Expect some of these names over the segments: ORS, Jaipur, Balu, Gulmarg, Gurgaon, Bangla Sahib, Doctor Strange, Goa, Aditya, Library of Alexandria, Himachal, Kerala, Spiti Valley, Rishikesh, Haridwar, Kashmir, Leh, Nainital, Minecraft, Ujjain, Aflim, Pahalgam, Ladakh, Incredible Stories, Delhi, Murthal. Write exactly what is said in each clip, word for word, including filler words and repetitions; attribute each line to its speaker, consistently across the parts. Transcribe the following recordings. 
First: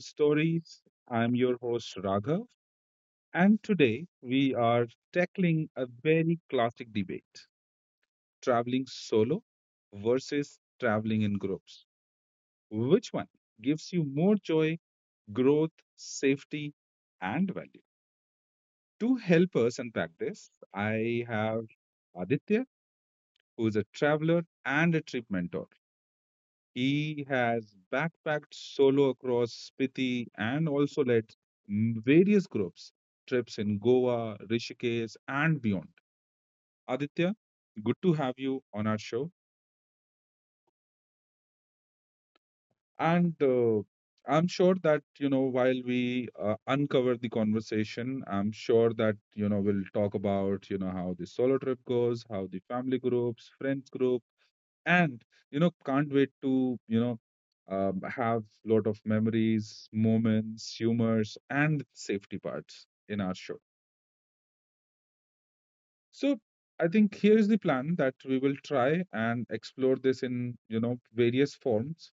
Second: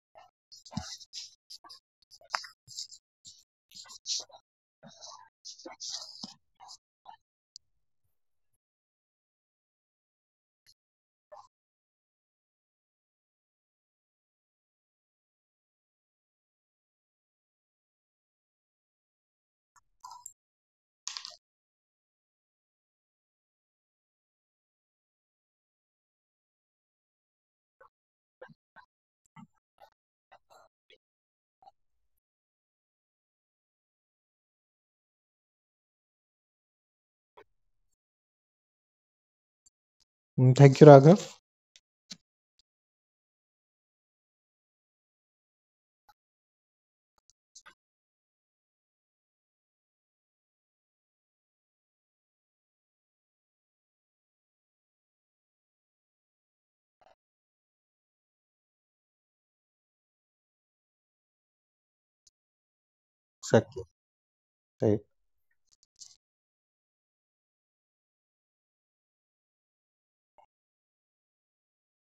Speaker 1: Stories. I'm your host, Raghav, and today we are tackling a very classic debate, traveling solo versus traveling in groups. Which one gives you more joy, growth, safety, and value? To help us unpack this, I have Aditya, who is a traveler and a trip mentor. He has backpacked solo across Spiti and also led m- various groups, trips in Goa, Rishikesh, and beyond. Aditya, good to have you on our show.
Speaker 2: Mm, Thank you, Raghav.
Speaker 1: And uh, I'm sure that, you know, while we uh, uncover the conversation, I'm sure that, you know, we'll talk about, you know, how the solo trip goes, how the family groups, friends groups, and you know can't wait to you know um, have lot of memories, moments, humors, and safety parts in our show.
Speaker 2: Exactly. Right.
Speaker 1: So I think here's the plan that we will try and explore this in you know various forms,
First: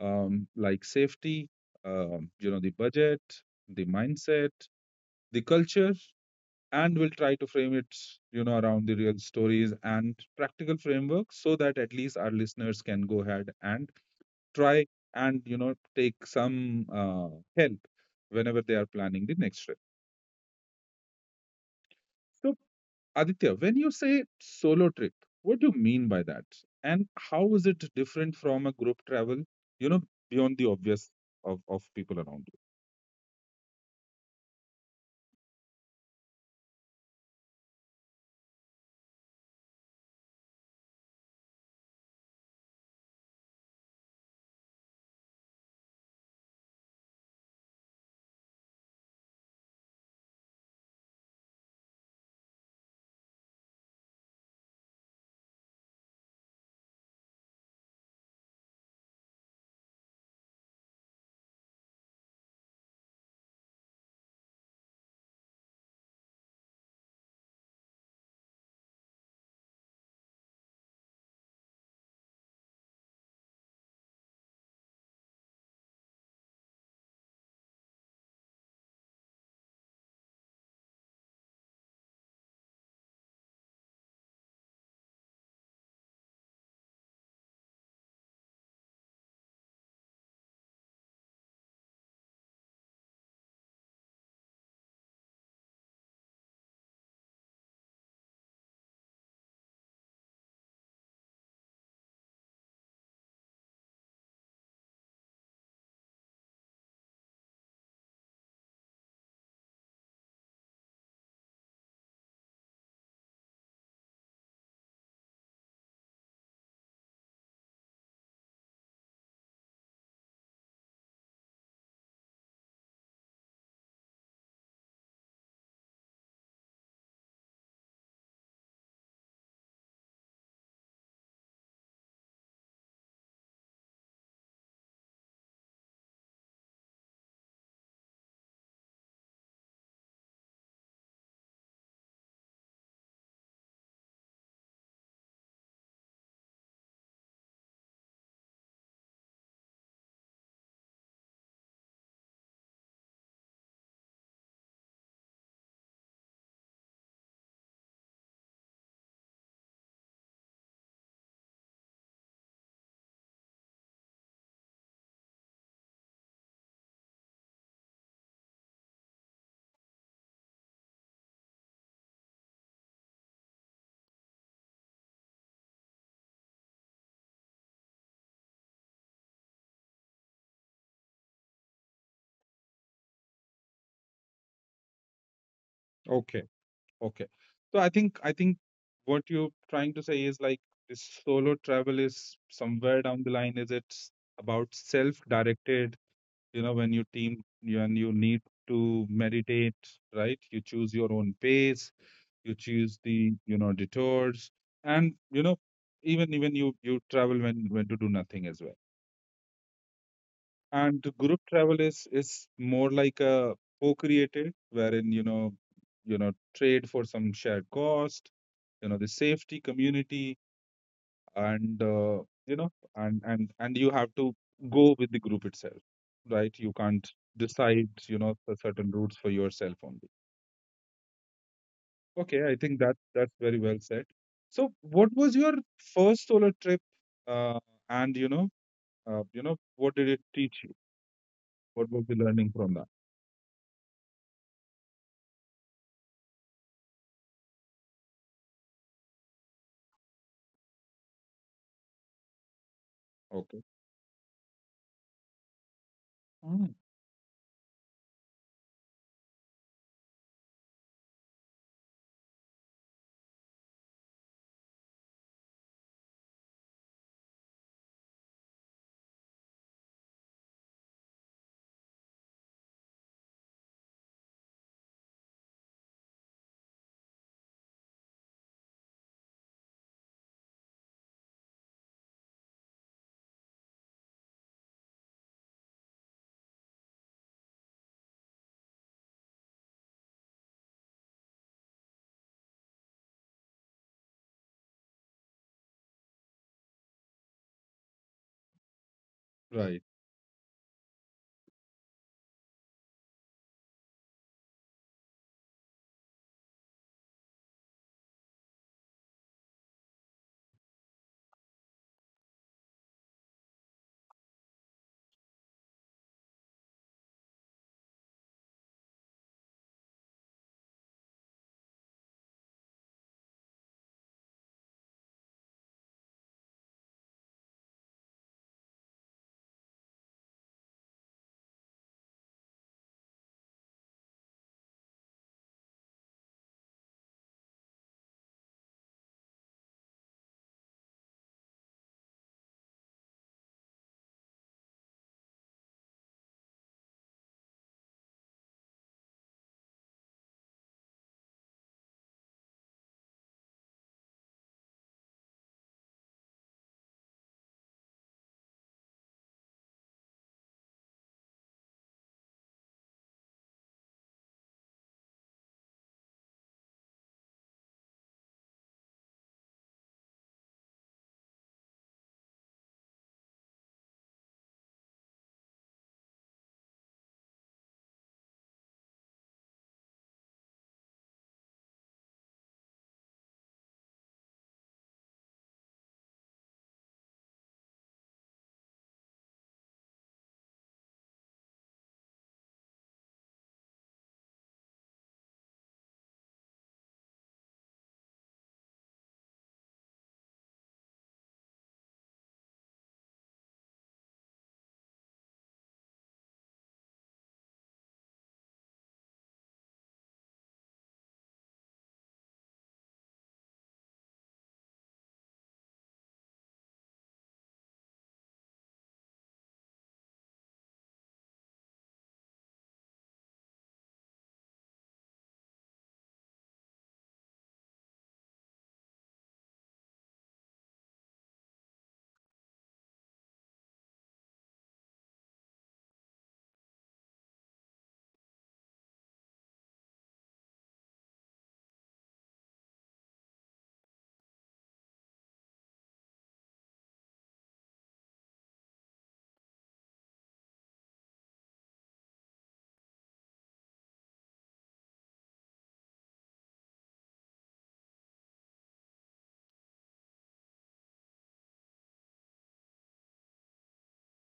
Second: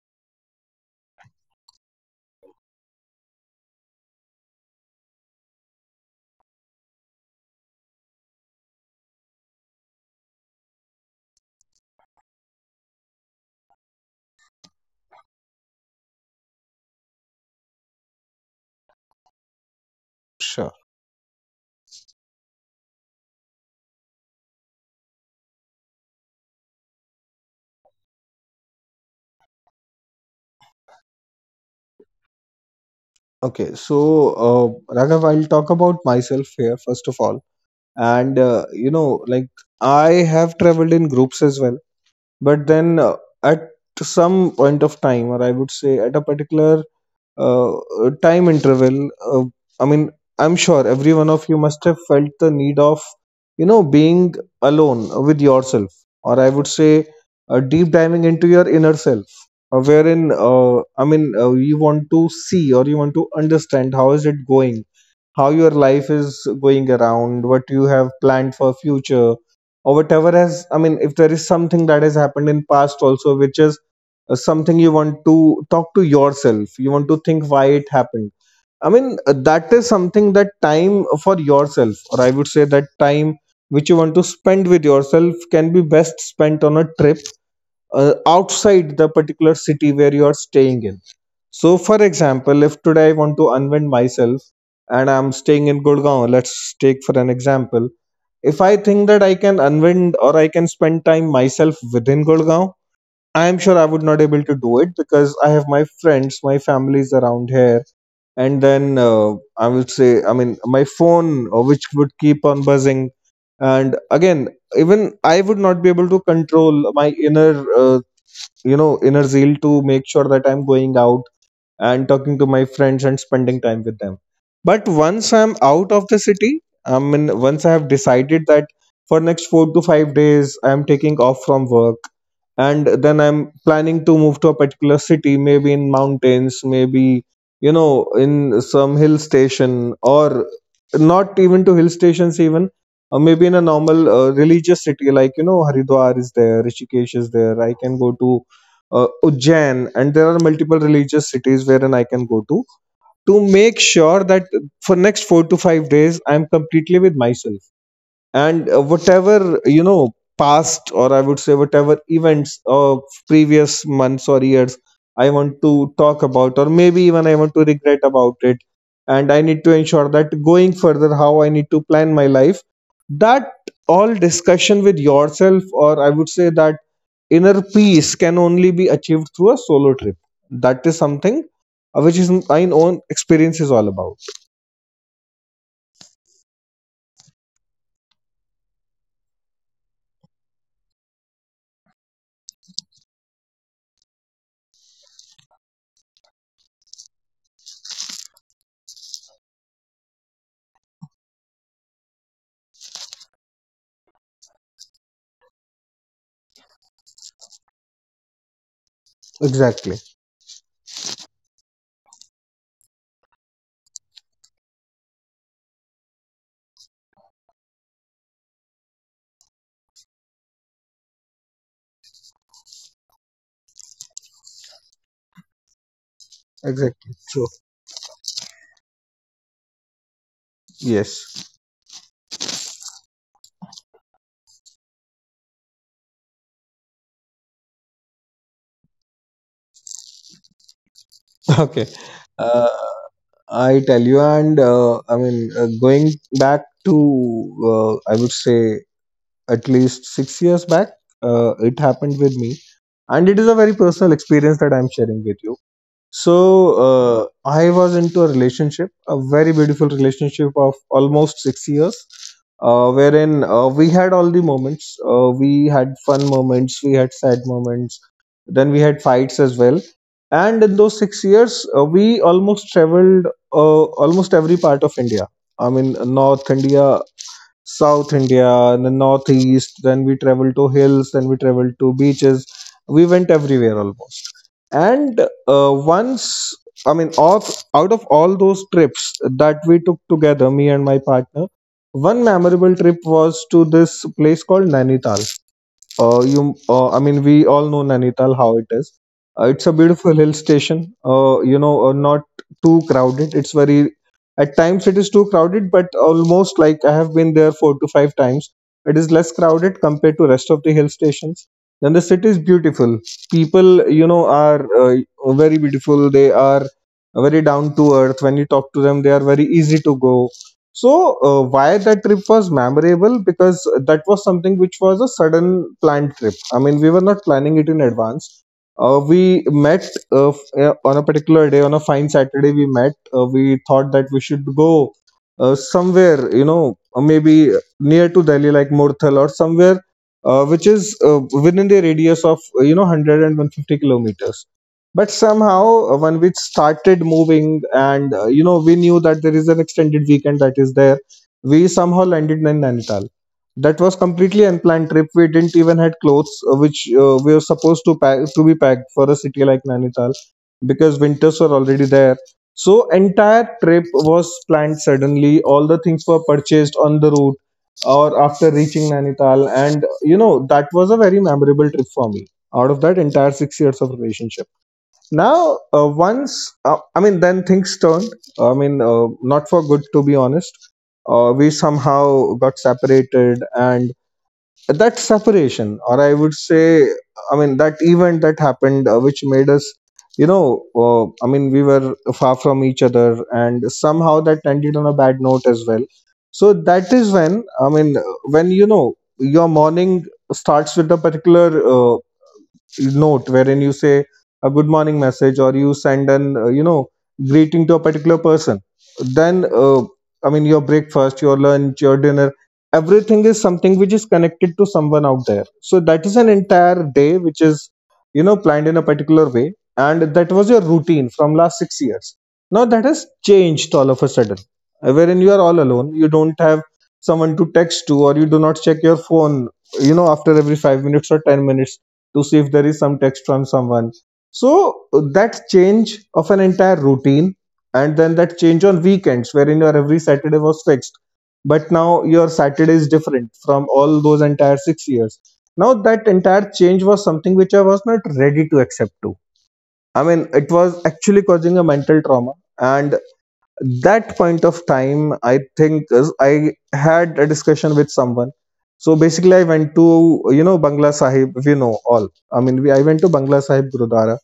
Speaker 1: um, like safety, um, you know the budget, the mindset, the culture, and we'll try to frame it you know around the real stories and practical framework, so that at least our listeners can go ahead and try and you know take some uh, help whenever they are planning the next trip.
Speaker 2: Sure.
Speaker 1: So, Aditya, when you say solo trip, what do you mean by that? And how is it different from a group travel, you know, beyond the obvious of, of people around
Speaker 2: Okay. So, uh, Raghav, I'll talk about myself here, first of all. And, uh, you know, like I have traveled in groups as well. But then uh, at some point of time, or I would say at a particular uh, uh, time interval. Uh, I mean, I'm sure every one of you must have felt the need of, you know, being alone with yourself, or I would say, uh, deep diving into your inner self, uh, wherein, uh, I mean, uh, you want to see or you want to understand how is it going, how your life is going around, what you have planned for future, or whatever has, I mean, if there is something that has happened in past also, which is uh, something you want to talk to yourself, you want to think why it happened. I mean, uh, that is something, that time for yourself, or I would say, that time which you want to spend with yourself can be best spent on a trip uh, outside the particular city where you are staying in. So, for example, if today I want to unwind myself and I'm staying in Gurgaon, let's take for an example. If I think that I can unwind or I can spend time myself within Gurgaon, I am sure I would not able to do it because I have my friends, my families around here, and then uh, I would say, I mean, my phone uh, which would keep on buzzing, and again, even I would not be able to control my inner, uh, you know, inner zeal to make sure that I'm going out and talking to my friends and spending time with them. But once I'm out of the city, I mean, once I have decided that for next four to five days, I'm taking off from work and then I'm planning to move to a particular city, maybe in mountains, maybe, you know, in some hill station, or not even to hill stations even, or maybe in a normal uh, religious city like, you know, Haridwar is there, Rishikesh is there. I can go to uh, Ujjain, and there are multiple religious cities wherein I can go to to make sure that for next four to five days I'm completely with myself. And uh, whatever, you know, past, or I would say, whatever events of previous months or years I want to talk about, or maybe even I want to regret about it, and I need to ensure that going further how I need to plan my life, that all discussion with yourself, or I would say that inner peace, can only be achieved through a solo trip. That is something uh, which is my own experience is all about.
Speaker 1: you? Okay, okay. So I think I think what you're trying to say is like, this solo travel is somewhere down the line, is it about self-directed, you know when you team when you need to meditate, right? You choose your own pace, you choose the you know detours, and you know even even you you travel when when to do nothing as well.
Speaker 2: Exactly.
Speaker 1: And the group travel is is more like a co-created, wherein, you know you know trade for some shared cost, you know the safety community, and uh, you know and and and you have to go with the group itself, right? You can't
Speaker 2: Exactly true.
Speaker 1: decide you know the certain routes for yourself only.
Speaker 2: Yes.
Speaker 1: Okay, I think that that's very well said. So what was your first solo trip, uh, and you know uh, you know what did it teach you?
Speaker 2: Okay.
Speaker 1: What was the learning
Speaker 2: Uh,
Speaker 1: from that?
Speaker 2: I tell you, and uh, I mean, uh, going back to, uh, I would say, at least six years back, uh, it happened with me. And it is a
Speaker 1: Okay.
Speaker 2: very personal experience that I'm sharing with you. So
Speaker 1: Mm,
Speaker 2: uh, I was into a relationship, a very beautiful relationship of almost six years, uh, wherein uh, we had all the moments. Uh, we had fun moments, we had sad moments, then we had fights as well. And in those six years, uh, we almost traveled uh, almost every part of India. I mean, North India, South India, and then Northeast. Then we traveled to hills. Then we traveled to beaches. We went everywhere almost, and uh, once, I mean, out, out of all those trips that we took together, me and my partner, one memorable trip was to this place called Nainital. uh, you, uh, I mean, we all know Nainital how it is. Uh, it's a
Speaker 1: right.
Speaker 2: beautiful hill station. Uh, you know, uh, not too crowded. It's very, at times it is too crowded, but almost like I have been there four to five times. It is less crowded compared to rest of the hill stations. Then the city is beautiful. People, you know, are uh, very beautiful. They are very down to earth. When you talk to them, they are very easy to go. So, uh, why that trip was memorable? Because that was something which was a sudden planned trip. I mean, we were not planning it in advance. Uh, we met uh, f- uh, on a particular day, on a fine Saturday, we met. Uh, we thought that we should go uh, somewhere, you know, uh, maybe near to Delhi, like Murthal or somewhere uh, which is uh, within the radius of, uh, you know, one hundred and one hundred fifty kilometers, but somehow uh, when we started moving and uh, you know, we knew that there is an extended weekend that is there, we somehow landed in Nainital. That was completely unplanned trip. We didn't even had clothes uh, which uh, we were supposed to pack, to be packed, for a city like Nainital, because winters were already there. So entire trip was planned suddenly, all the things were purchased on the route or after reaching Nainital. And you know that was a very memorable trip for me, out of that entire six years of relationship. Now, uh, once, uh, I mean, then things turned. I mean, uh, not for good, to be honest. Uh, we somehow got separated, and that separation, or I would say, I mean, that event that happened, uh, which made us, you know, uh, I mean, we were far from each other, and somehow that ended on a bad note as well. So that is when, I mean, when you know your morning starts with a particular uh, note wherein you say a good morning message, or you send an uh, you know, greeting to a particular person, then uh, I mean your breakfast, your lunch, your dinner, everything is something which is connected to someone out there. So that is an entire day which is, you know, planned in a particular way, and that was your routine from last six years. Now that has changed all of a sudden, uh, wherein you are all alone, you don't have someone to text to, or you do not check your phone, you know, after every five minutes or ten minutes to see if there is some text from someone. So that change of an entire routine, and then that change on weekends wherein your every Saturday was fixed. But now your Saturday is different from all those entire six years. Now that entire change was something which I was not ready to accept to. I mean, it was actually causing a mental trauma, and that point of time I think is, I had a discussion with someone. So basically I went to, you know, Bangla Sahib, if you know all, I mean, we, I went to Bangla Sahib Gurudwara.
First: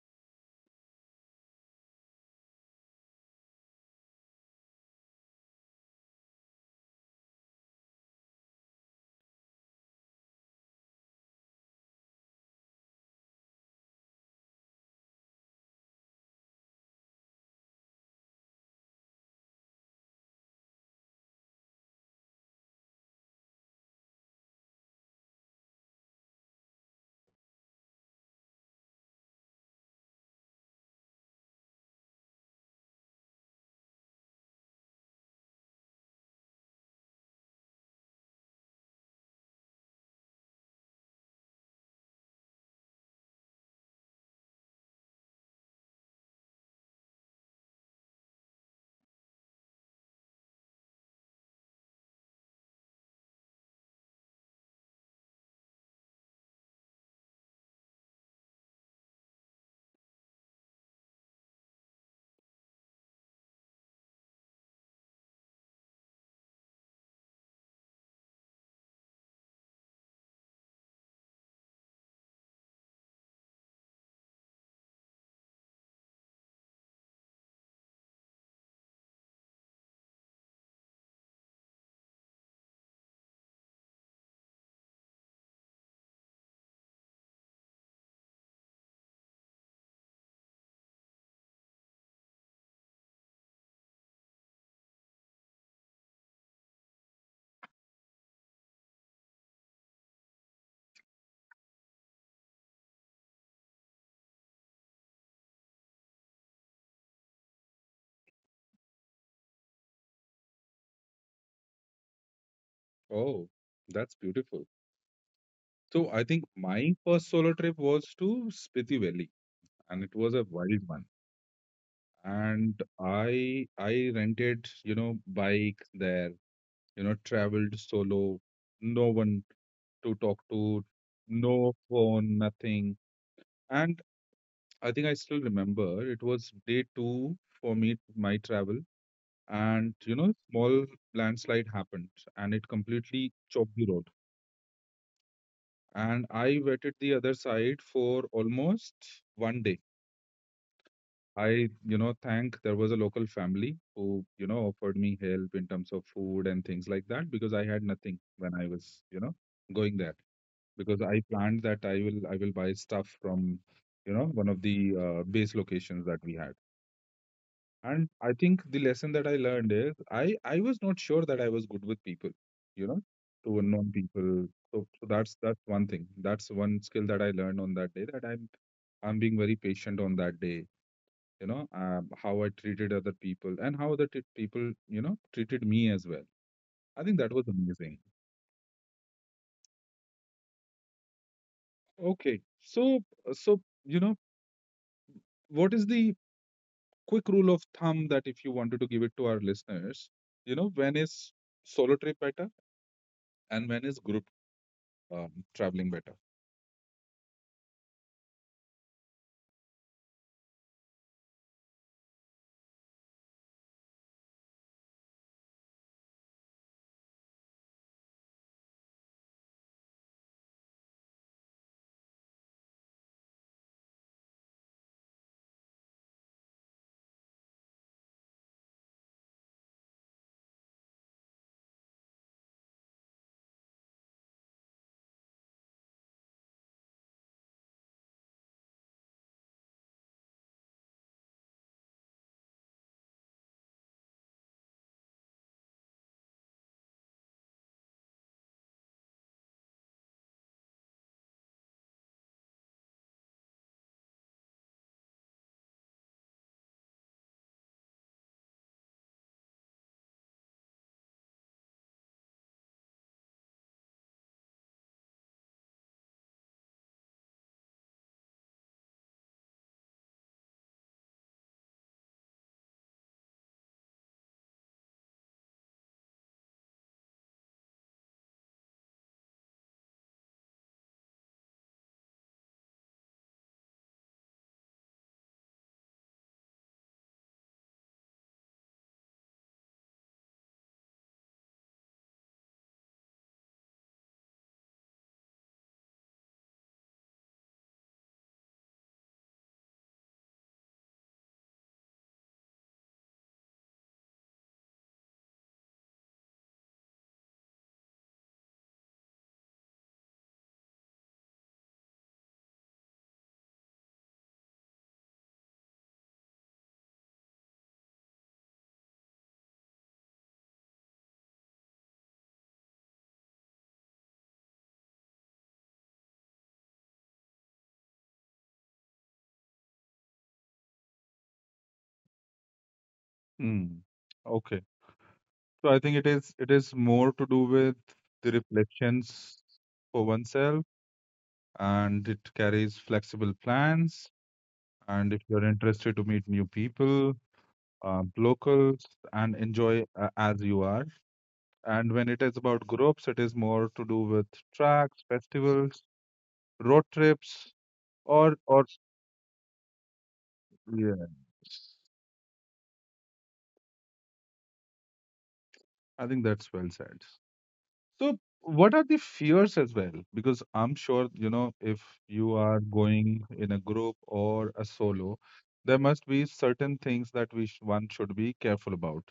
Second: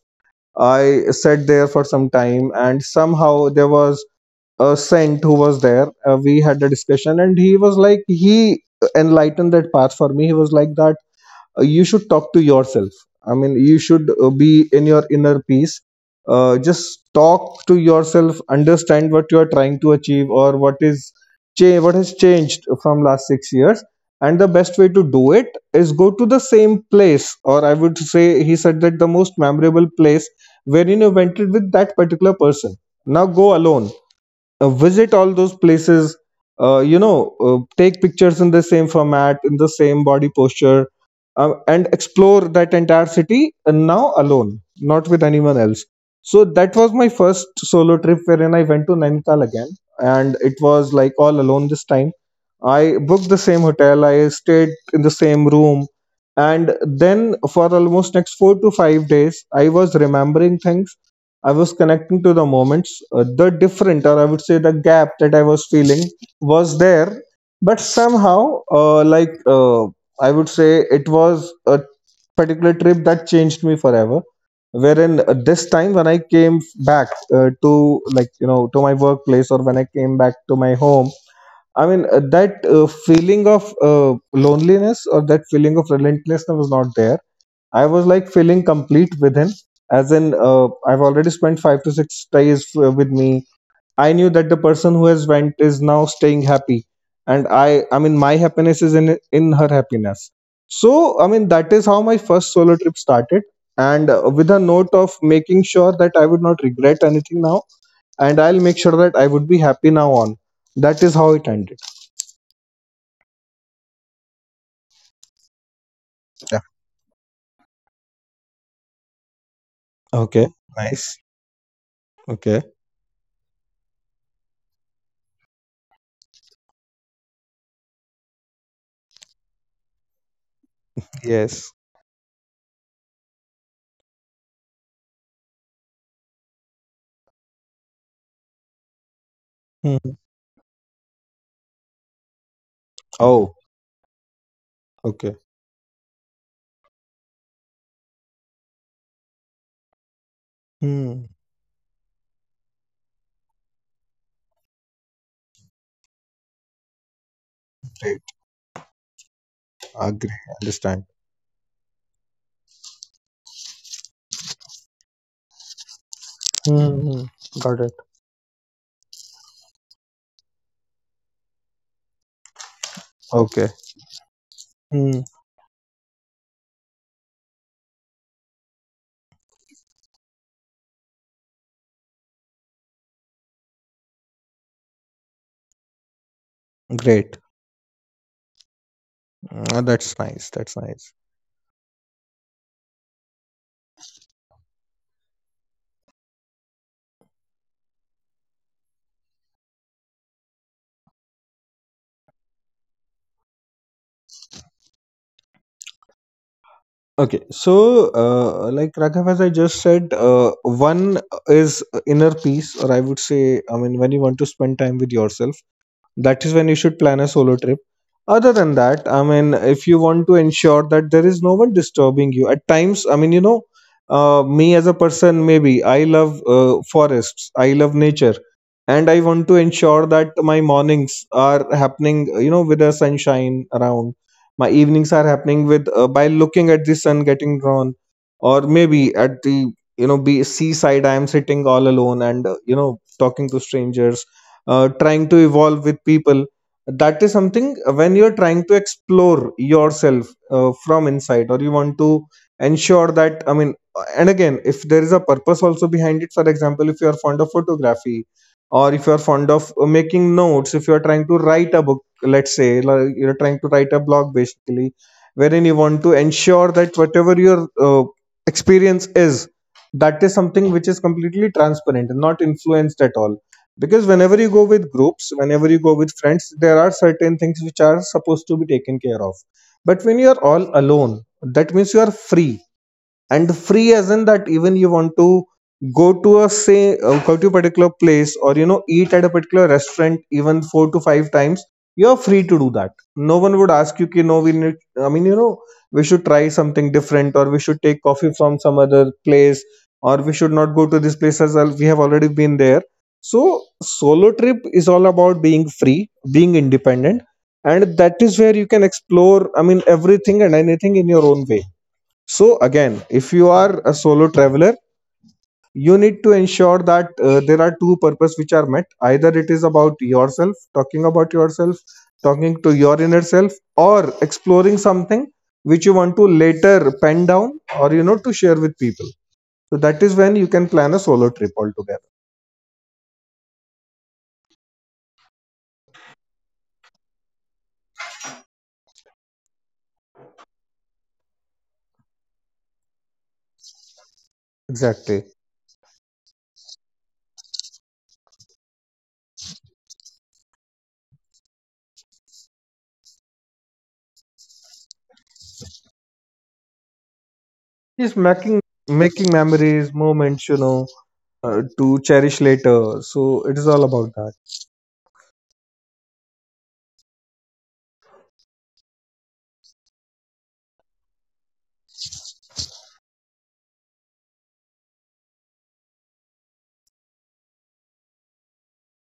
Speaker 2: I sat there for some time, and somehow there was a saint who was there, uh, we had a discussion, and he was like, he enlightened that path for me. He was like that, uh, you should talk to yourself. I mean, you should uh, be in your inner peace. Uh, just talk to yourself, understand what you are trying to achieve, or what is cha- what has changed from last six years. And the best way to do it is go to the same place, or I would say, he said that the most memorable place wherein you went with that particular person, now go alone. Uh, visit all those places, uh, you know, uh, take pictures in the same format, in the same body posture, uh, and explore that entire city, and now alone, not with anyone else. So that was my first solo trip, wherein I went to Nainital again, and it was like all alone this time. I booked the same hotel, I stayed in the same room, and then for almost next four to five days I was remembering things, I was connecting to the moments. Uh, the different, or I would say the gap that I was feeling was there. But somehow, uh, like, uh, I would say it was a particular trip that changed me forever. Wherein uh, this time, when I came back uh, to, like, you know, to my workplace, or when I came back to my home, I mean, uh, that uh, feeling of uh, loneliness, or that feeling of relentlessness, was not there. I was like feeling complete with him. As in, uh, I've already spent five to six days uh, with me. I knew that the person who has went is now staying happy, and I, I mean, my happiness is in in her happiness. So, I mean, that is how my first solo trip started, and uh, with a note of making sure that I would not regret anything now, and I'll make sure that I would be happy now on. That is how it ended.
Speaker 1: Oh, that's beautiful. So I think
Speaker 2: Yeah.
Speaker 1: my first solo trip was to Spiti Valley, and it was a
Speaker 2: Okay.
Speaker 1: wild one.
Speaker 2: Nice. Okay.
Speaker 1: And i i rented you know bike there, you know traveled solo, no one to talk to, no
Speaker 2: Yes.
Speaker 1: phone, nothing. And I think I still remember, it was day two for me my travel, and you
Speaker 2: Hmm.
Speaker 1: know small landslide happened, and it completely
Speaker 2: Oh.
Speaker 1: chopped the road.
Speaker 2: Okay.
Speaker 1: And I waited the other side for almost one day.
Speaker 2: Hmm.
Speaker 1: I, you know, thank there was a local family who, you know, offered me help in terms of food and things like that, because I had nothing when I was, you know, going there.
Speaker 2: Agree.
Speaker 1: Because
Speaker 2: Understand.
Speaker 1: I planned that I will I will buy stuff from, you know, one of the uh, base locations that we had.
Speaker 2: Mm-hmm. Got it.
Speaker 1: And I think the lesson that I learned is I I was not sure that I was good with people, you know, to
Speaker 2: Okay.
Speaker 1: unknown people. So, so
Speaker 2: Mm.
Speaker 1: that's that's one thing. That's one skill that I learned on that day, that I'm I'm being very patient on that day, you know, uh, how I treated other people and how other t- people, you know, treated me as well. I think
Speaker 2: Great.
Speaker 1: that was amazing.
Speaker 2: Mm, that's nice. That's nice.
Speaker 1: Okay. So, so, you know, what is the quick rule of thumb that if you wanted to give it to our listeners, you know, when is solo trip better and when is group um, traveling better?
Speaker 2: Okay. So, uh, like Raghav, as I just said, uh, one is inner peace, or I would say, I mean, when you want to spend time with yourself. That is when you should plan a solo trip. Other than that, I mean, if you want to ensure that there is no one disturbing you at times, I mean, you know, uh, me as a person, maybe I love uh, forests, I love nature, and I want to ensure that my mornings are happening, you know, with the sunshine around, my evenings are happening with, uh, by looking at the sun getting drawn, or maybe at the, you know, be seaside, I am sitting all alone, and uh, you know, talking to strangers, uh, trying to evolve with people. That is something, uh, when you're trying to explore yourself, uh, from inside, or you want to ensure that, I mean, uh, and again, if there is a purpose also behind it, for example, if you are fond of photography, or if you are fond of uh, making notes, if you are trying to write a book, let's say, like you're trying to write a blog basically, wherein you want to ensure that whatever your uh, experience is, that is something which is completely transparent and not influenced at all, because whenever you go with groups, whenever you go with friends, there are certain things which are supposed to be taken care of. But when you are all alone, that means you are free, and free as in that even you want to go to a say uh, go to a particular place, or you know, eat at a particular restaurant even four to five times, you're free to do that. No one would ask you, "Ki, no, we need, I mean, you know, we should try something different, or we should take coffee from some other place, or we should not go to this place as well, we have already been there." So, solo trip is all about being free, being independent, and that is where you can explore, I mean, everything and anything in your own way. So again, if you are a solo traveler, you need to ensure that uh, there are two purposes which are met. Either it is about yourself, talking about yourself, talking to your inner self, or exploring something which you want to later pen down, or you know, to share with people. So that is when you can plan a solo trip altogether.
Speaker 1: Hmm. Okay. So I think it is it is more to do with the reflections for oneself, and it carries flexible plans, and if
Speaker 2: Exactly.
Speaker 1: you're interested to meet new people, uh, locals, and enjoy uh, as you are. And when it is about groups, it is more to do with tracks, festivals, road trips,
Speaker 2: Just
Speaker 1: or
Speaker 2: making
Speaker 1: or
Speaker 2: making memories, moments, you know,
Speaker 1: yes,
Speaker 2: uh, to cherish later. So it is all about that.
Speaker 1: I think that's well said. So, what are the fears as well? Because I'm sure you know if you are going in a group or a solo, there must be certain things that we sh- one should be careful about.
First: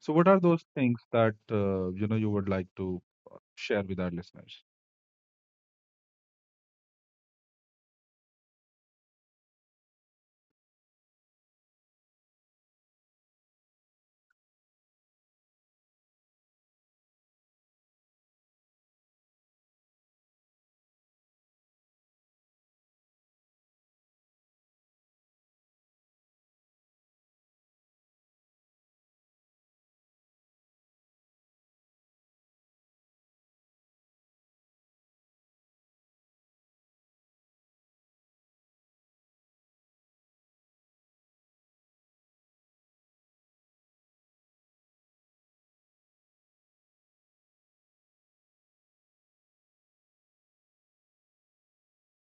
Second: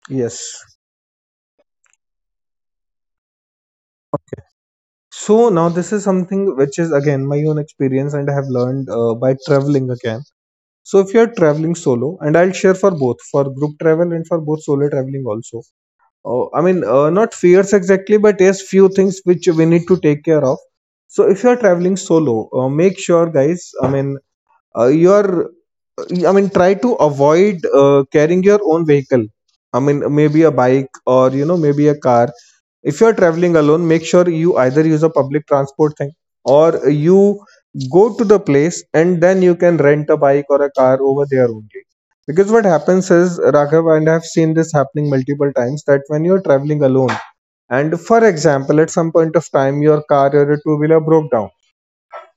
Speaker 1: So, what are
Speaker 2: Yes.
Speaker 1: those things that uh, you know you would like to uh, share with our listeners?
Speaker 2: So now this is something which is again my own experience, and I have learned uh, by traveling again. So if you're traveling solo, and I'll share for both, for group travel and for both solo traveling also. Uh, I mean, uh, not fears exactly, but yes, few things which we need to take care of. So if you're traveling solo, uh, make sure guys. I mean, uh, you are, I mean, try to avoid uh, carrying your own vehicle, I mean, maybe a bike, or you know, maybe a car. If you are traveling alone, make sure you either use a public transport thing, or you go to the place and then you can rent a bike or a car over there only. Because what happens is, Raghav, and I have seen this happening multiple times, that when you are traveling alone, and for example, at some point of time your car or a two wheeler broke down,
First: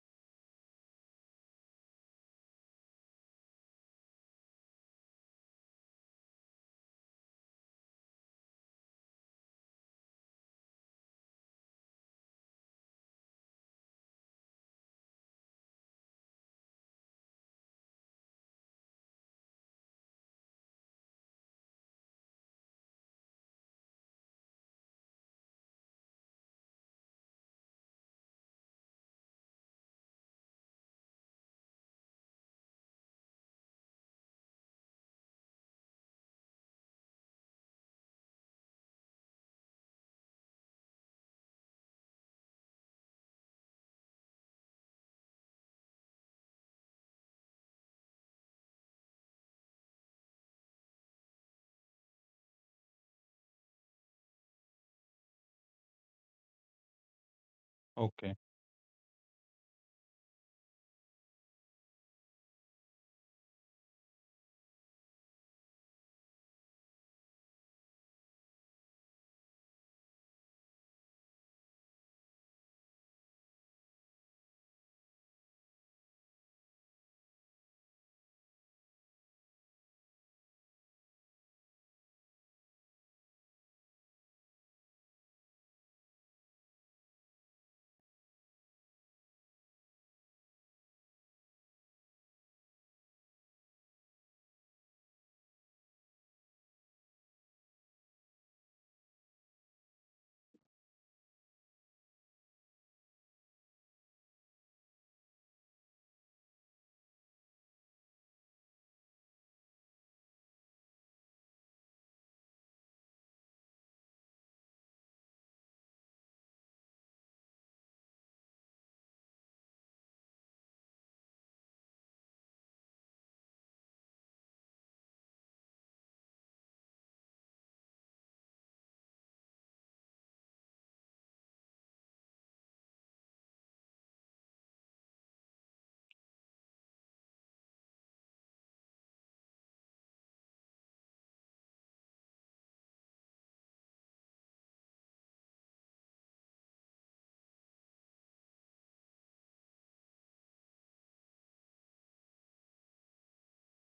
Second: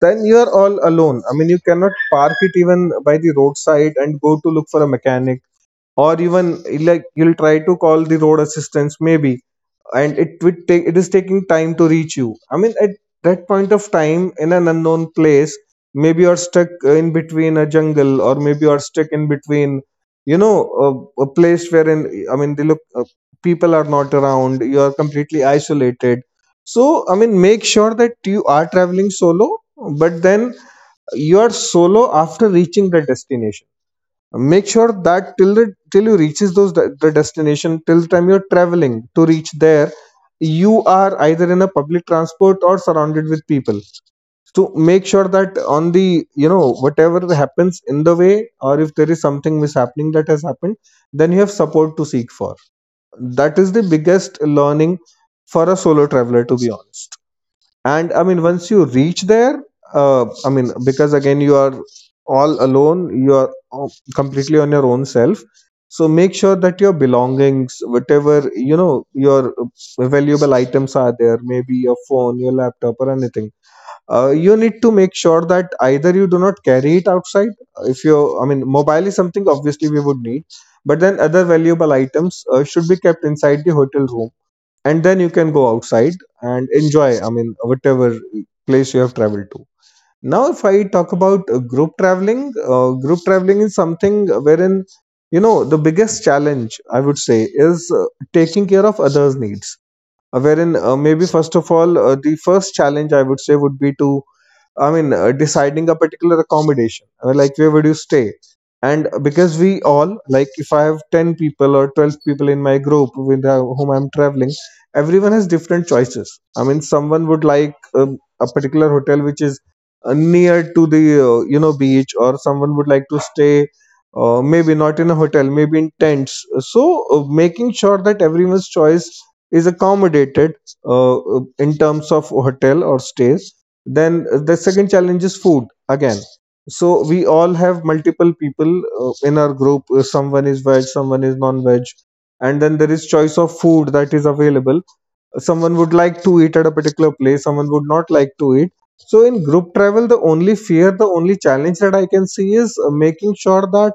Speaker 2: then you are all alone. I mean, you cannot park it even by the roadside and go to look for a mechanic, or even like you'll try to call the road assistance maybe, and it would take it is taking time to reach you, I mean, at that point of time in an unknown place, maybe you're stuck in between a jungle, or maybe you're stuck in between, you know, a, a place wherein, I mean, they look uh, people are not around, you are completely isolated. So, I mean, make sure that you are traveling solo, but then you are solo after reaching the destination. Make sure that till the till you reaches those de- the destination, till the time you're traveling to reach there, you are either in a public transport or surrounded with people, to make sure that on the, you know, whatever happens in the way, or if there is something mishappening that has happened, then you have support to seek for. That is the biggest learning for a solo traveler, to be honest. And I
Speaker 1: Okay.
Speaker 2: mean, once you reach there, uh, I mean, because again, you are all alone, you are uh, completely on your own self. So make sure that your belongings, whatever, you know, your uh, valuable items are there, maybe your phone, your laptop, or anything, uh, you need to make sure that either you do not carry it outside. If you, I mean, mobile is something obviously we would need, but then other valuable items uh, should be kept inside the hotel room, and then you can go outside and enjoy, I mean, whatever place you have traveled to. Now if I talk about uh, group traveling, uh, group traveling is something wherein, you know, the biggest challenge I would say is uh, taking care of others needs, uh, wherein, uh, maybe first of all, uh, the first challenge I would say would be to, I mean, uh, deciding a particular accommodation, uh, like where would you stay. And because we all like, if I have ten people or twelve people in my group with, uh, whom I'm traveling, everyone has different choices. I mean, someone would like um, a particular hotel which is uh, near to the, uh, you know, beach, or someone would like to stay, uh, maybe not in a hotel, maybe in tents. So, uh, making sure that everyone's choice is accommodated, uh, in terms of hotel or stays. Then the second challenge is food again. So we all have multiple people, uh, in our group. Uh, someone is veg, someone is non veg, and then there is choice of food that is available. Someone would like to eat at a particular place, someone would not like to eat. So in group travel, the only fear, the only challenge that I can see is uh, making sure that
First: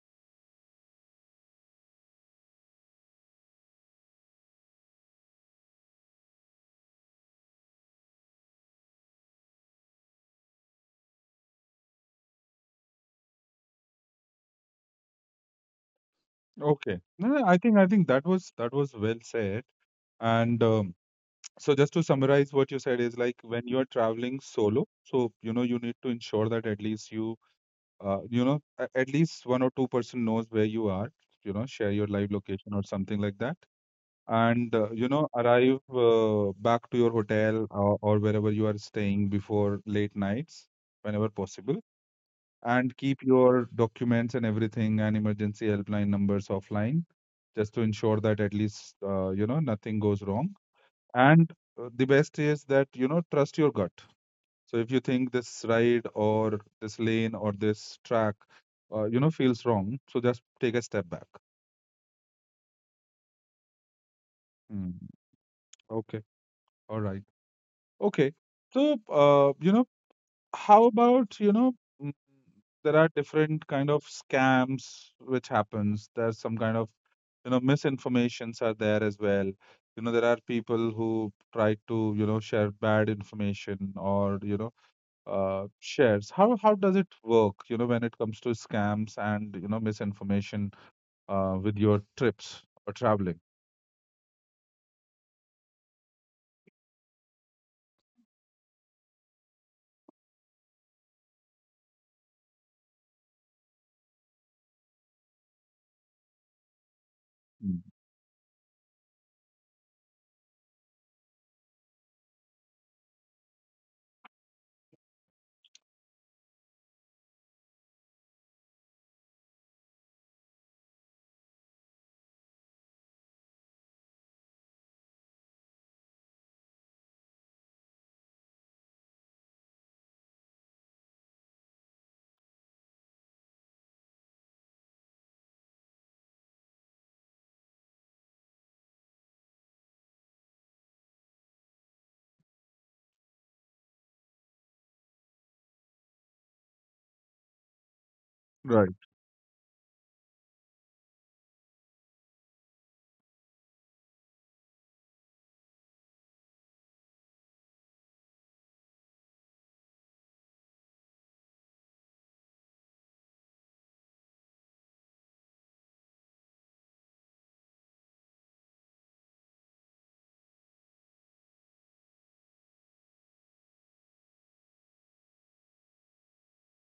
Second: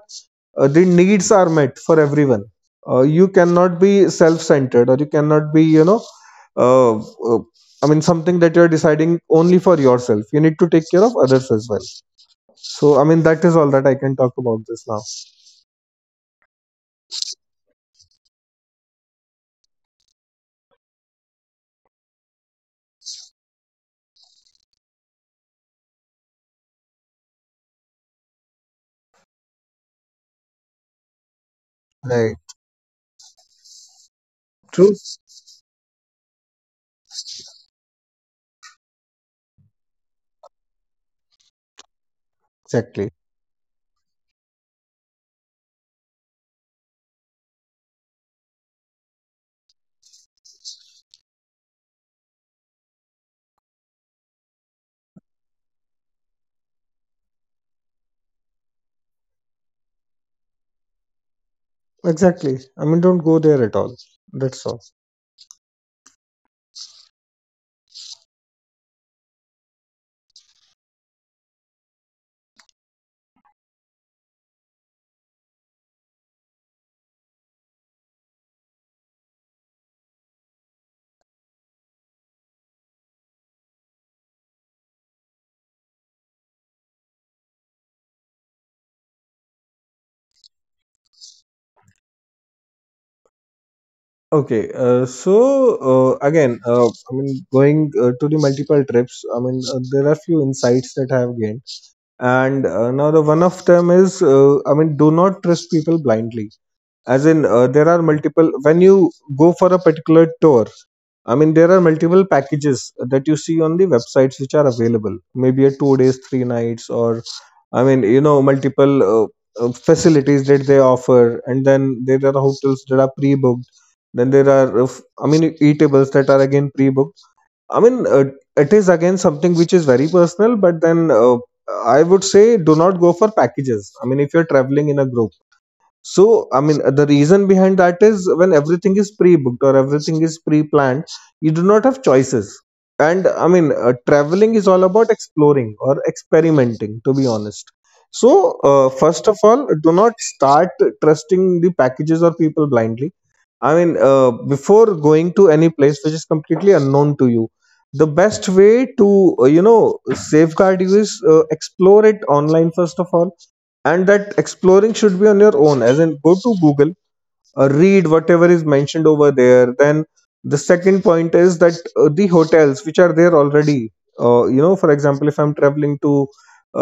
Speaker 2: uh, the needs are met for everyone. Uh, you cannot be self-centered, or you cannot be, you know, uh, uh, I mean, something that you're deciding only for yourself, you need to take care of others as well. So, I mean, that is all that I can talk about this now.
Speaker 1: Okay. No, no, I think I think that was that was well said. And um, so just to summarize what you said is like, when you are traveling solo, so you know you need to ensure that at least you uh, you know a- at least one or two person knows where you are, you know, share your live
Speaker 2: Right.
Speaker 1: location or something like that. And uh,
Speaker 2: True.
Speaker 1: you know arrive uh, back to your hotel or, or wherever you are staying before late nights whenever possible, and
Speaker 2: Exactly.
Speaker 1: keep your documents and everything, and emergency helpline numbers offline, just to ensure that at least uh, you know nothing goes wrong. And uh, the best is that you know trust your gut. So if you think this ride or this lane or this track uh, you know feels wrong, so just take a step back.
Speaker 2: Exactly, I mean, don't go there at all, that's all.
Speaker 1: Mm, okay, all right, okay. So uh, you know how about you know mm, there are different kind of scams which happens? There's some kind of you know misinformations are there as well, you know there are people who try to you know share bad information, or you know uh, shares how how does it work, you know when it comes to scams and you know misinformation uh, with your trips or traveling?
Speaker 2: Okay, uh, so, uh, again, uh, I mean, going uh, to the multiple trips, I mean, uh, there are few insights that I have gained, and uh, now, the one of them is, uh, I mean, do not trust people blindly. As in, uh,
Speaker 1: Mm.
Speaker 2: there are multiple, when you go for a particular tour, I mean, there are multiple packages that you see on the websites which are available, maybe a two days three nights, or I mean, you know, multiple uh, uh, facilities that they offer, and then there are hotels that are pre-booked, then there are uh, f- I mean, eatables that are again pre-booked. I mean, uh, it is again something which is very personal, but then, uh, I would say do not go for packages, I mean, if you're traveling in a group. So, I mean, the reason behind that is when everything is pre-booked or everything is pre-planned, you do not have choices. And I mean, uh, traveling is all about exploring or experimenting, to be honest. So, uh,
Speaker 1: Right.
Speaker 2: first of all, do not start trusting the packages or people blindly. I mean, uh, before going to any place which is completely unknown to you, the best way to, uh, you know, safeguard you is, uh, explore it online, first of all, and that exploring should be on your own, as in go to Google, uh, read whatever is mentioned over there. Then the second point is that, uh, the hotels which are there already, uh, you know, for example, if I'm traveling to,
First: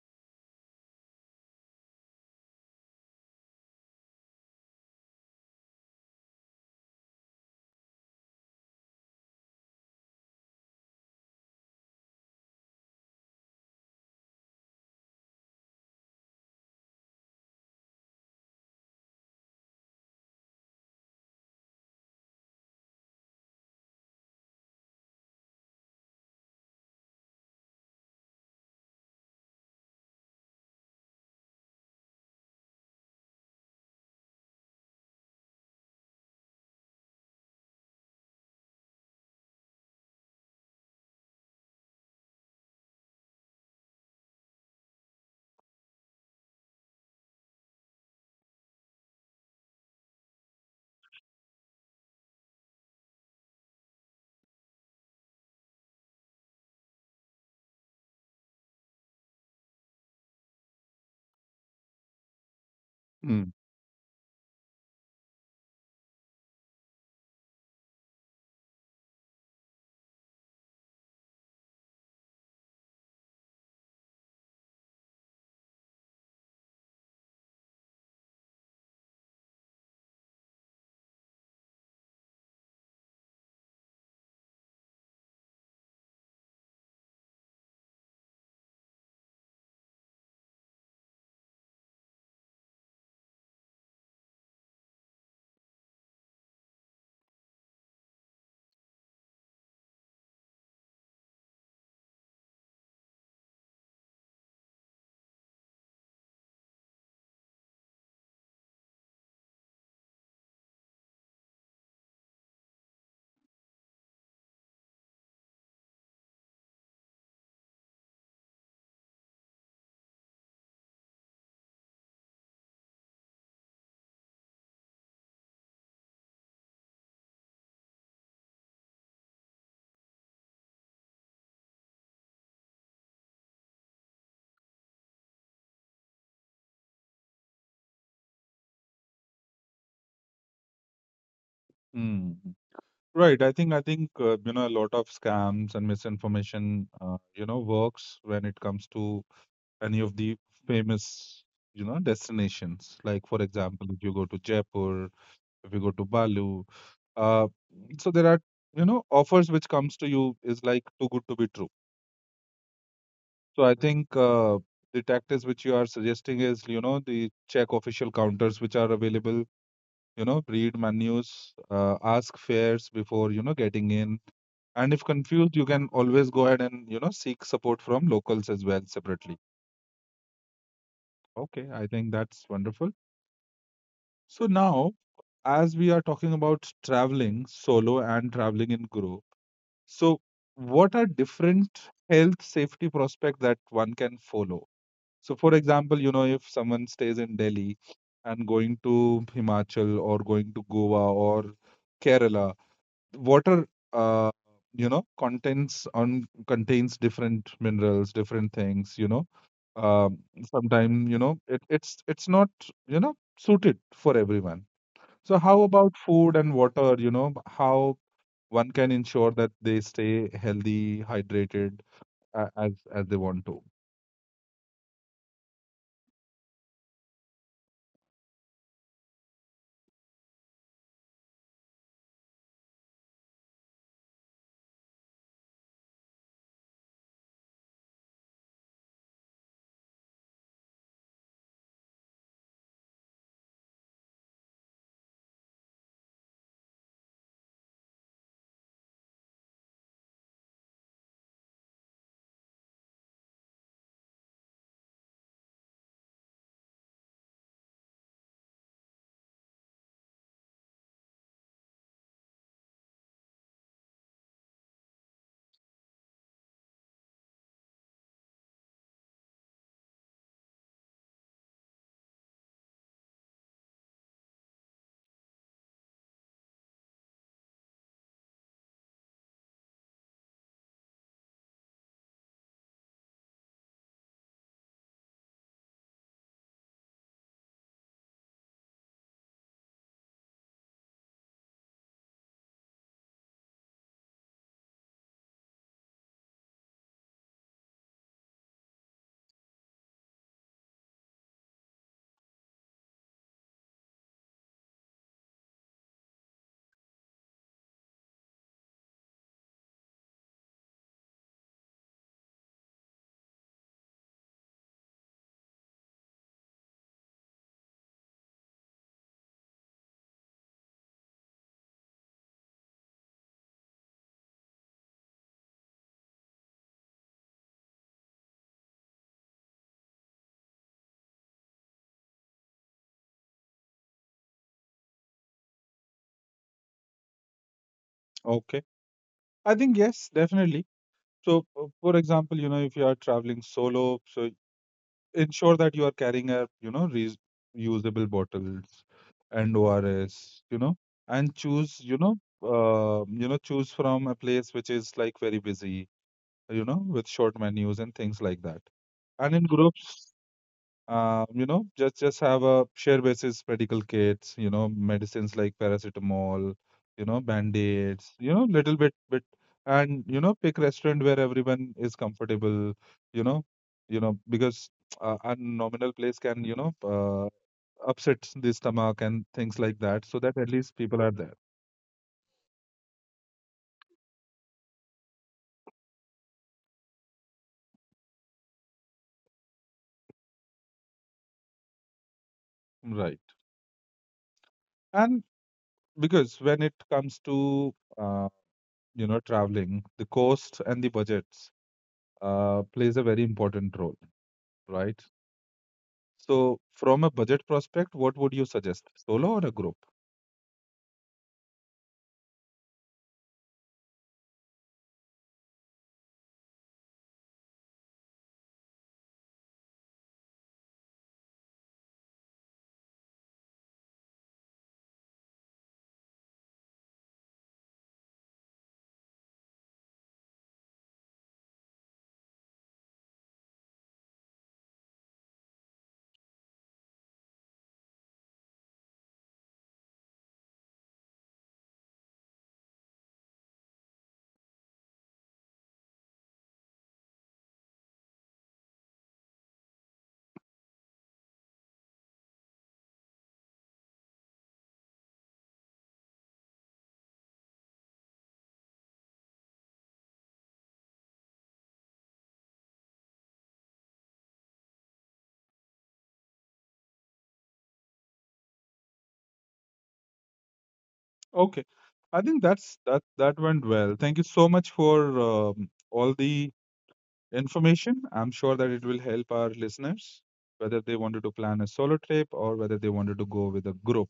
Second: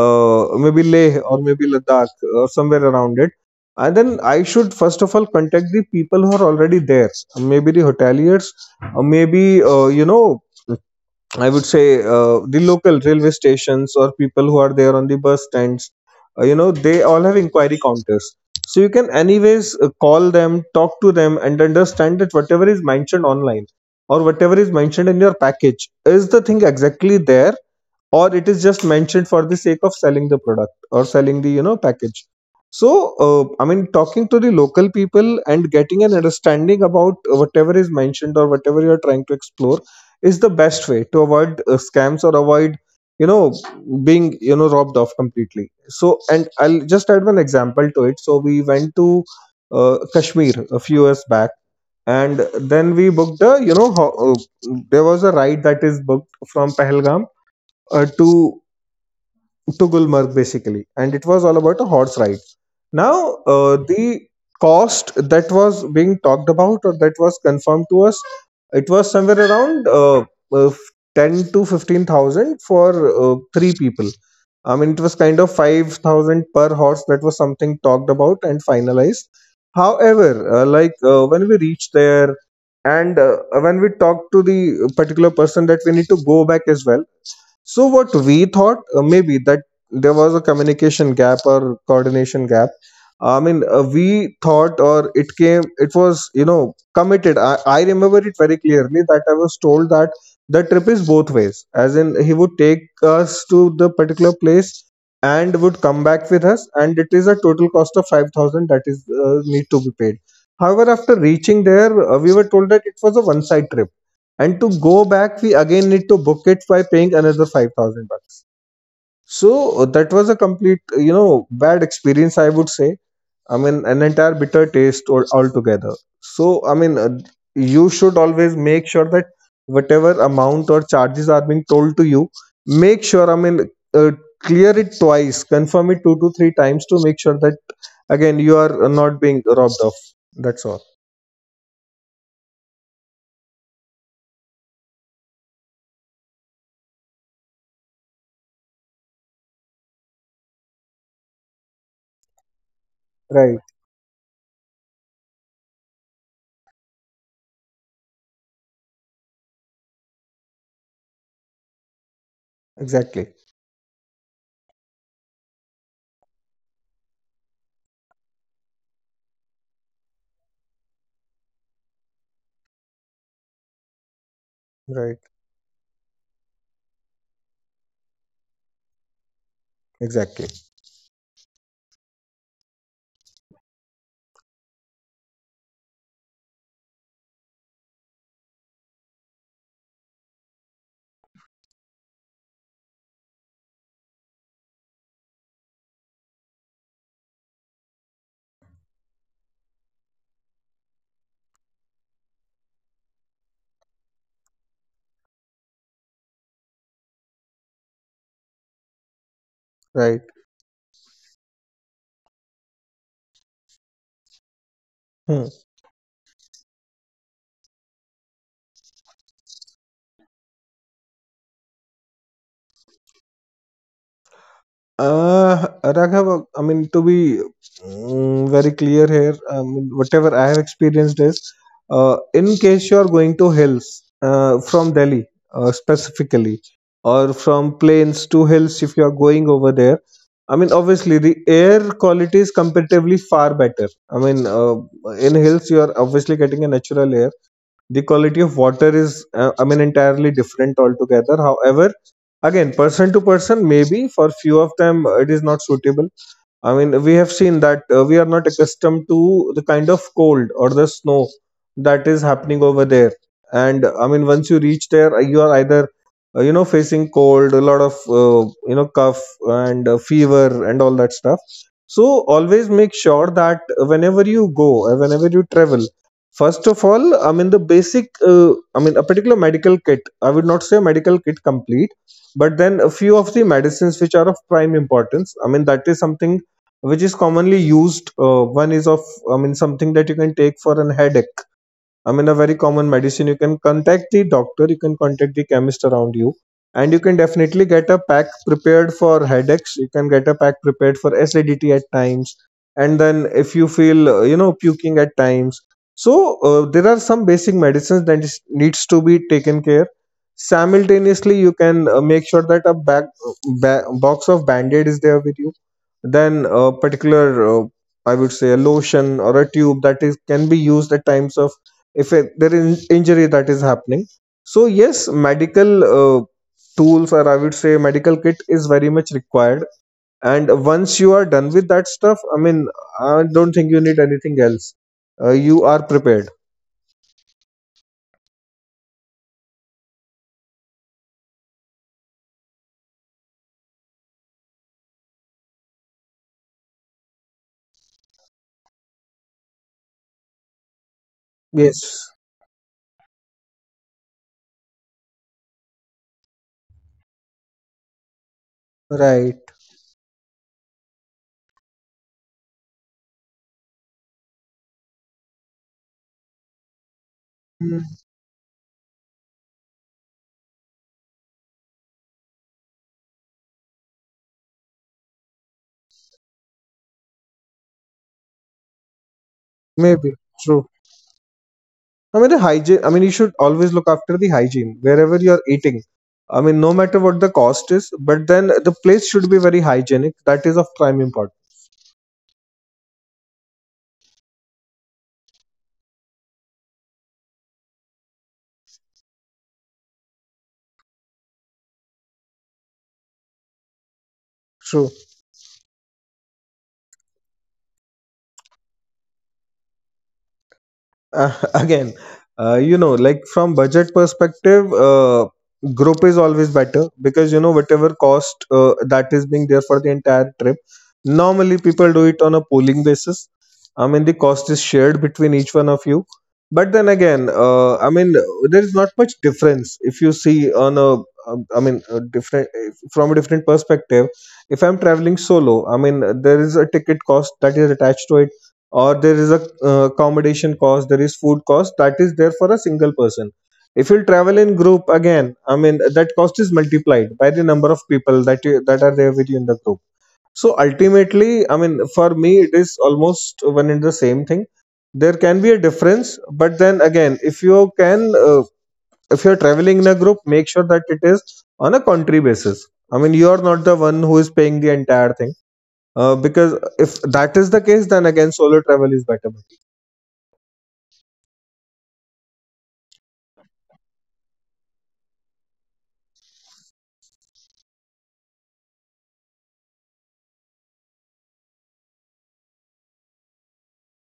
Speaker 2: uh, maybe Leh, or maybe Ladakh, or somewhere around it, and then I should first of all contact the people who are already there, maybe the hoteliers, or maybe, uh, you know, I would say, uh, the local railway stations, or people who are there on the bus stands, uh, you know, they all have inquiry counters. So you can, anyways, uh, call them, talk to them, and understand that whatever is mentioned online or whatever is mentioned in your package is the thing exactly there, or it is just mentioned for the sake of selling the product or selling the you know package. So uh, I mean, Talking to the local people and getting an understanding about whatever is mentioned or whatever you are trying to explore is the best way to avoid uh, scams or avoid you know being you know robbed off completely. So and I'll just add one example to it. So we went to uh, Kashmir a few years back, and then we booked a you know ho- uh, there was a ride that is booked from Pahalgam uh, to to Gulmarg basically, and it was all about a horse ride. Now,
Speaker 1: Mm.
Speaker 2: uh, the cost that was being talked about or that was confirmed to us, it was somewhere around uh, uh, ten to fifteen thousand for uh, three people. I mean, it was kind of five thousand per horse. That was something talked about and finalized. However, uh, like uh, when we reached there and uh, when we talked to the particular person that we need to go back as well, so what we thought uh, maybe that there was a communication gap or coordination gap. I mean, uh, we thought, or it came, it was, you know, committed. I, I remember it very clearly that I was told that the trip is both ways, as in he would take us to the particular place and would come back with us, and it is a total cost of five thousand that is uh, need to be paid. However, after reaching there, uh, we were told that it was a one side trip, and to go back we again need to book it by paying another five thousand bucks. So uh, that was a complete you know bad experience, I would say. I mean, an entire bitter taste all, altogether. so i mean uh, you should always make sure that whatever amount or charges are being told to you, make sure, i mean uh, clear it twice, confirm it two to three times to make sure that again you are uh, not being robbed of. That's all.
Speaker 1: Mm. Right. I think I think uh, you know a lot of scams and misinformation uh, you know works when it comes to any of the famous you know destinations. Like for
Speaker 2: Right,
Speaker 1: example, if you go to Jaipur, if you go to Balu, uh, so there are you know offers which comes to you is like too good to be true.
Speaker 2: exactly.
Speaker 1: So I think uh, the tactics which you are suggesting is you know the check official counters which are available. You know, read menus, uh, ask fares before you know getting in. And if
Speaker 2: Right,
Speaker 1: confused, you can always go ahead and, you know, seek support from locals as well separately.
Speaker 2: exactly.
Speaker 1: Okay, I think that's wonderful. So now, as we are talking about traveling solo and traveling in group, so what are different health safety prospects that one can follow? So, for example, you know, if someone stays in Delhi and going to Himachal or going to Goa or Kerala, water uh, you know contents on contains different minerals, different things, you know um,
Speaker 2: Right.
Speaker 1: sometimes you know it, it's it's not you know suited for everyone, so
Speaker 2: Hmm.
Speaker 1: how about food and water, you know how one can ensure that they stay healthy, hydrated, uh, as as they want to.
Speaker 2: Uh, Raghav, I mean, to be mm, very clear here, I mean, whatever I have experienced is, uh, in case you are going to hills uh, from Delhi uh, specifically, or from plains to hills if you are going over there, I mean, obviously the air quality is comparatively far better. I mean, uh, in hills you are obviously getting a natural air, the quality of water is uh, i mean entirely different altogether. However, again person to person, maybe for few of them uh, it is not suitable. I mean, we have seen that uh, we are not accustomed to the kind of cold or the snow that is happening over there. And I mean, once you reach there, uh, you are either uh, you know facing cold, a lot of uh, you know cough and uh, fever and all that stuff. So always make sure that whenever you go, uh, whenever you travel, first of all, I mean the basic, uh, I mean a particular medical kit. I would not say medical kit complete, but then a few of the medicines which are of prime importance. I mean, that is something which is commonly used. Uh, one is of, I mean, something that you can take for an headache. I mean, a very common medicine. You can contact the doctor, you can contact the chemist around you, and you can definitely get a pack prepared for headaches. You can get a pack prepared for acidity at times, and then if you feel uh, you know puking at times. So uh, there are some basic medicines that is, needs to be taken care. Simultaneously, you can uh, make sure that a back, ba- box of band-aid is there with you, then a particular uh, I would say a lotion or a tube that is can be used at times of if it, there is injury that is happening. So yes, medical uh, tools, or I would say medical kit is very much required. And once you are done with that stuff, I mean, I don't think you need anything else. Uh, you are prepared.
Speaker 1: Okay, I think yes, definitely. So uh, for example, you know if you are traveling solo, so ensure that you are carrying a you know reusable bottles and O R S, you know, and choose you
Speaker 2: Yes,
Speaker 1: know uh, you know choose from a place which is like very busy, you know, with short menus and things like that. And in
Speaker 2: right.
Speaker 1: group, um, you know, just just have a share basis medical kits, you know, medicines like paracetamol, you know,
Speaker 2: Mm,
Speaker 1: band-aids, you know, little bit bit, and you know, pick restaurant where everyone is comfortable, you know, you know, because uh, a nominal place can you know uh, upset the stomach and things like that,
Speaker 2: maybe
Speaker 1: so that at
Speaker 2: true.
Speaker 1: least people are there,
Speaker 2: I mean, the hygiene. I mean, you should always look after the hygiene wherever you are eating. I mean, no matter what the cost is, but then the place should be very hygienic. That is of prime importance.
Speaker 1: right? And because when it comes to uh, you know traveling, the cost and the budgets uh, plays a very important role,
Speaker 2: True.
Speaker 1: right? So, from a budget prospect, what would you suggest, solo or a group?
Speaker 2: Uh, again, uh, you know like from budget perspective, uh, group is always better, because you know whatever cost uh, that is being there for the entire trip, normally people do it on a pooling basis. I mean, the cost is shared between each one of you. But then again, uh, I mean, there is not much difference if you see on a um, I mean a different from a different perspective. If I'm traveling solo, I mean there is a ticket cost that is attached to, or there is a uh, accommodation cost, there is food cost that is there for a single person. If you travel in group, again I mean that cost is multiplied by the number of people that you, that are there with you in the group. So ultimately, I mean, for me it is almost one and the same thing. There can be a difference, but then again, if you can, uh, if you're traveling in a group, make sure that it is on a country basis. I mean, you are not the one who is paying the entire thing, uh, because if that is the case, then again solo travel is better.
Speaker 1: Okay, I think that's that that went well. Thank you so much for um, all the information. I'm sure that it will help our listeners whether they wanted to plan a solo trip or whether they wanted to go with a group.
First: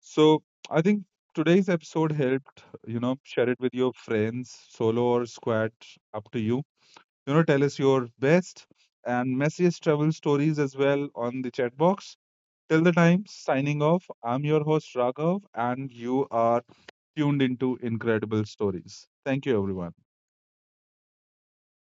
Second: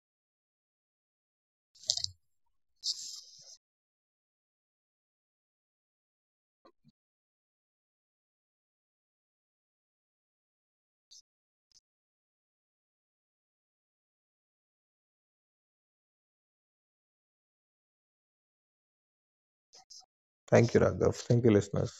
Speaker 1: So, I think today's episode helped, you know, share it with your friends, solo or squad, up to you. You know, tell us your best and messiest travel stories as well on the chat box. Till the time, signing off, I'm your host Raghav, and you are tuned into Incredible Stories. Thank you, everyone.
Speaker 2: Thank you, Raghav. Thank you, listeners.